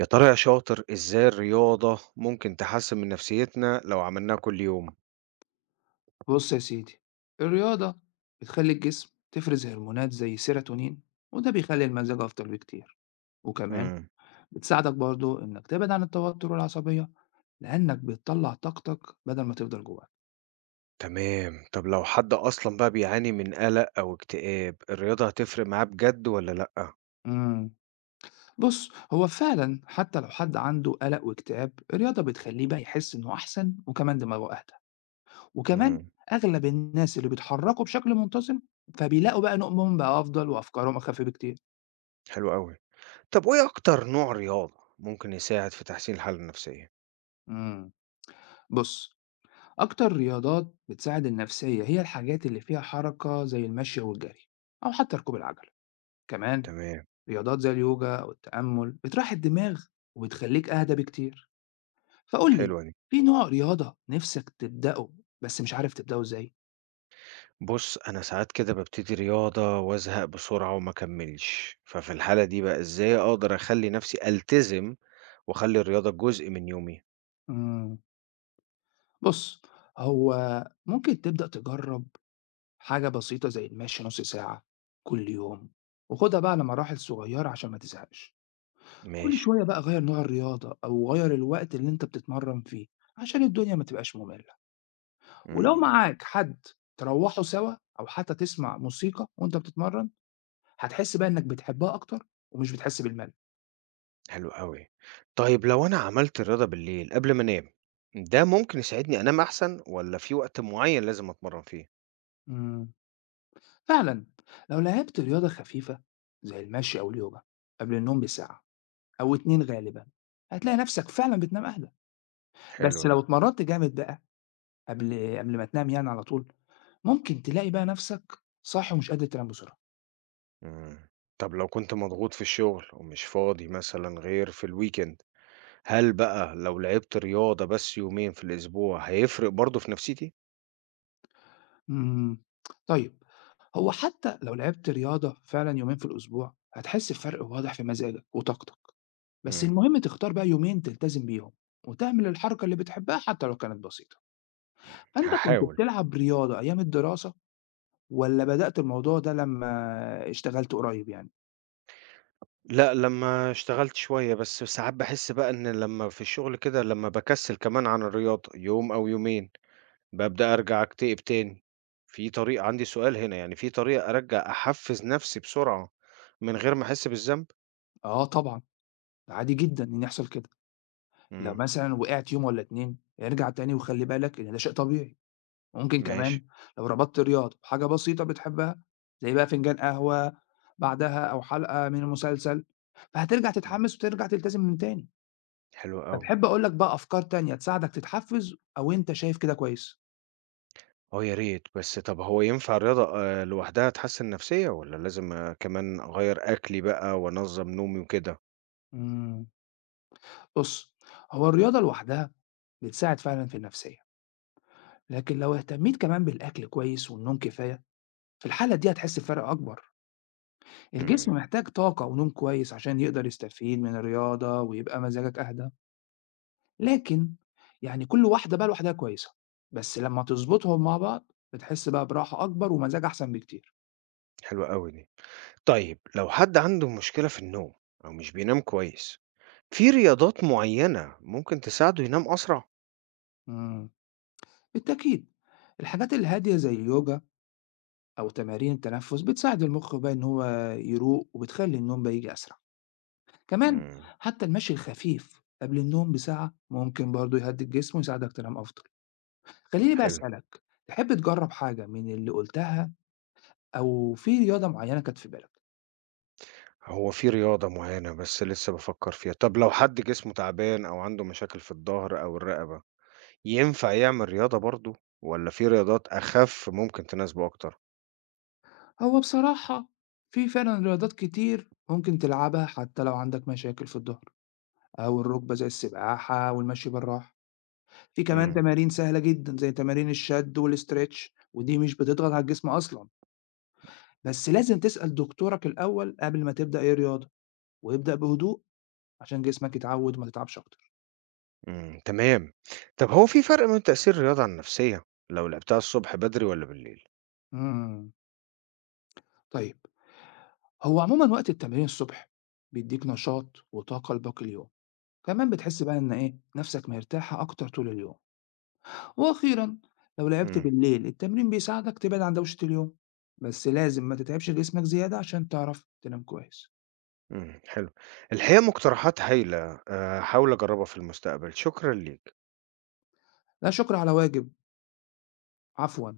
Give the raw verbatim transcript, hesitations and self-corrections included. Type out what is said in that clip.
يا ترى يا شاطر إزاي الرياضة ممكن تحسّن من نفسيتنا لو عملناها كل يوم؟ بص يا سيدي الرياضة بتخلي الجسم تفرز هرمونات زي السيروتونين وده بيخلي المزاج أفضل بكتير وكمان إمم، بتساعدك برضو إنك تبعد عن التوتر والعصبية لأنك بتطلع طاقتك بدل ما تفضل جواك. تمام. طب لو حد أصلًا بقى بيعاني من قلق أو اكتئاب، الرياضة هتفرق معاه بجد والّا لأ؟ مم. بص هو فعلا حتى لو حد عنده قلق واكتئاب الرياضة بتخليه بقى يحس إنه أحسن وكمان دماغه أهدى وكمان إمم، أغلب الناس اللي بيتحركوا بشكل منتظم فبيلاقوا بقى نومهم بقى أفضل وأفكارهم أخف بكتير. حلو أوي. طب وإيه أكتر نوع رياضة ممكن يساعد في تحسين الحالة النفسية؟ مم. بص أكتر رياضات بتساعد النفسية هي الحاجات اللي فيها حركة زي المشي أو الجري أو حتى ركوب العجلة كمان تمام، رياضات زي اليوجا أو التأمل بتراحي الدماغ وبتخليك أهدى بكتير. فقول لي، حلوة دي. في نوع رياضة نفسك تبدأه بس مش عارف تبدأه إزاي؟ بُص، أنا ساعات كده بابتدي رياضة وأزهق بسرعة وما أكمّلش، ففي الحالة دي بقى إزاي أقدر أخلّي نفسي ألتزم وأخلّي الرياضة جزء من يومي؟ مم. بص هو ممكن تبدأ تجرب حاجة بسيطة زي المشي نص ساعة كل يوم، وخدها بقى على مراحل صغيرة عشان ما تزهقش. كل ماشي. شوية بقى غيّر نوع الرياضة أو غيّر الوقت اللي أنت بتتمرّن فيه، عشان الدنيا ما تبقاش مملة. ولو إمم. معاك حد تروّحوا سوا أو حتى تسمع موسيقى وأنت بتتمرّن، هتحس بقى إنّك بتحبها أكتر ومش بتحس بالملل. حلو أوي. طيب لو أنا عملت الرياضة بالليل قبل ما أنام، ده ممكن يساعدني أنام أحسن والّا في وقت معين لازم أتمرّن فيه؟ إمم. فعلًا لو لعبت رياضة خفيفة زي المشي أو اليوجا قبل النوم بساعة أو اتنين غالبًا، هتلاقي نَفْسك فعلًا بتنام أهدى. حلوة بس دي. لو اتمرّنت جامد بقى قبل قبل ما تنام يعني على طول، ممكن تلاقي بقى نَفْسك صاحي ومش قادر تنام بسرعة. إمم. طب لو كنت مضغوط في الشغل ومش فاضي مثلًا غير في الweekend، هل بقى لو لعبت رياضة بس يومين في الأسبوع هيفرق برضه في نفسيتي؟ إمم. طيب، هو حتى لو لعبت رياضة فعلًا يومين في الأسبوع، هتحس بفرق واضح في مزاجك وطاقتك. بس إمم. المهم تختار بقى يومين تلتزم بيهم وتعمل الحركة اللي بتحبها حتى لو كانت بسيطة. فأنت كنت هاحاول. بتلعب رياضة أيام الدراسة والّا بدأت الموضوع ده لمّا اشتغلت قريب يعني؟ لأ، لمّا اشتغلت شوية بس ساعات باحس بقى إن لمّا في الشغل كده لمّا باكسّل كمان عن الرياضة يوم أو يومين، بابدأ أرجع أكتئب تاني. في طريقة عندي سؤال هنا، يعني في طريقة أرجع أحفّز نَفْسي بسرعة من غير ما أحس بالذنب؟ آه طبعًا، ده عادي جدًا إن يحصل كده. لو إمم، مثلًا وقعت يوم والّا اتنين ارجع تاني وخلِّ بالك إن ده شيء طبيعي. ممكن ماشي، كمان لو ربطت الرياضة بحاجة بسيطة بتحبها زي بقى فنجان قهوة بعدها أو حلقة من مسلسل، فهترجع إمم، تتحمس وترجع تلتزم من تاني. حلو أوي. فتحب أقول لك بقى أفكار تانية تساعدك تتحفز أو أنت شايف كده كويس؟ آه يا ريت، بس طَب هو ينفع الرياضة آآ لوحدها تحسّن النَفْسية والّا لازم آه، كمان أغيّر أكلي بقى وأنظّم نومي وكده؟ امم بص هو الرياضة لوحدها بتساعد فعلا في النفسية، لكن لو اهتميت كمان بالأكل كويس والنوم كفاية، في الحالة دي هتحس بفرق أكبر. إمم، الجسم محتاج طاقة ونوم كويس عشان يقدر يستفيد من الرياضة ويبقى مزاجك أهدى. لكن يعني كل واحدة بقى لوحدها كويسة، بس لمّا تضبطهم مع بعض بتحس بقى براحة أكبر ومزاج أحسن بكتير. حلوة أوي دي. طيب لو حد عنده مشكلة في النوم أو مش بينام كويس، في رياضات معيّنة ممكن تساعده ينام أسرع؟ إمم، بالتأكيد. الحاجات الهادية زي اليوجا أو تمارين التنفس بتساعد المخ بقى إن هو يروق وبتخلّي النوم بقى ييجي أسرع. كمان إمم، حتى المشي الخفيف قبل النوم بساعة ممكن برضه يهدّي الجسم ويساعدك تنام أفضل. خلّيني بقى حلو. أسألك، تحب تجرّب حاجة من اللي قُلتها أو في رياضة معيّنة كانت في بالك؟ هو في رياضة معينة بس لسه بافكّر فيها. طب لو حد جسمه تعبان أو عنده مشاكل في الضهر أو الرقبة، ينفع يعمل رياضة برضه والّا في رياضات أخَف ممكن تناسبه أكتر؟ هو بصراحة في فعلًا رياضات كتير ممكن تلعبها حتى لو عندك مشاكل في الضهر أو الركبة، زي السباحة والمشي بالراحة. في كمان إمم، تمارين سهلة جدًا زي تمارين الشد والاسترتش ودي مش بتضغط على الجسم أصلًا. بس لازم تسأل دكتورك الأول قبل ما تبدأ أي رياضة، وابدأ بهدوء عشان جسمك يتعود وما تتعبش أكتر. إمم، تمام. طب هو في فرق بين تأثير الرياضة على النفسية لو لعبتها الصبح بدري والّا بالليل؟ إمم، طيب. هو عمومًا وقت التمرين الصبح بيديك نشاط وطاقة لباقي اليوم، كمان بتحس بقى إن إيه، نفسك مرتاحة أكتر طول اليوم. وأخيرًا، لو لعبت إمم، بالليل التمرين بيساعدك تبعد عن دوشة اليوم، بس لازم ما تتعبش جسمك زيادة عشان تعرف تنام كويس. إمم، حلو. الحقيقة مقترحات هايلة، آآ هاحاول أجرّبها في المستقبل، شكرًا ليك. لا شكر على واجب، عفوًا.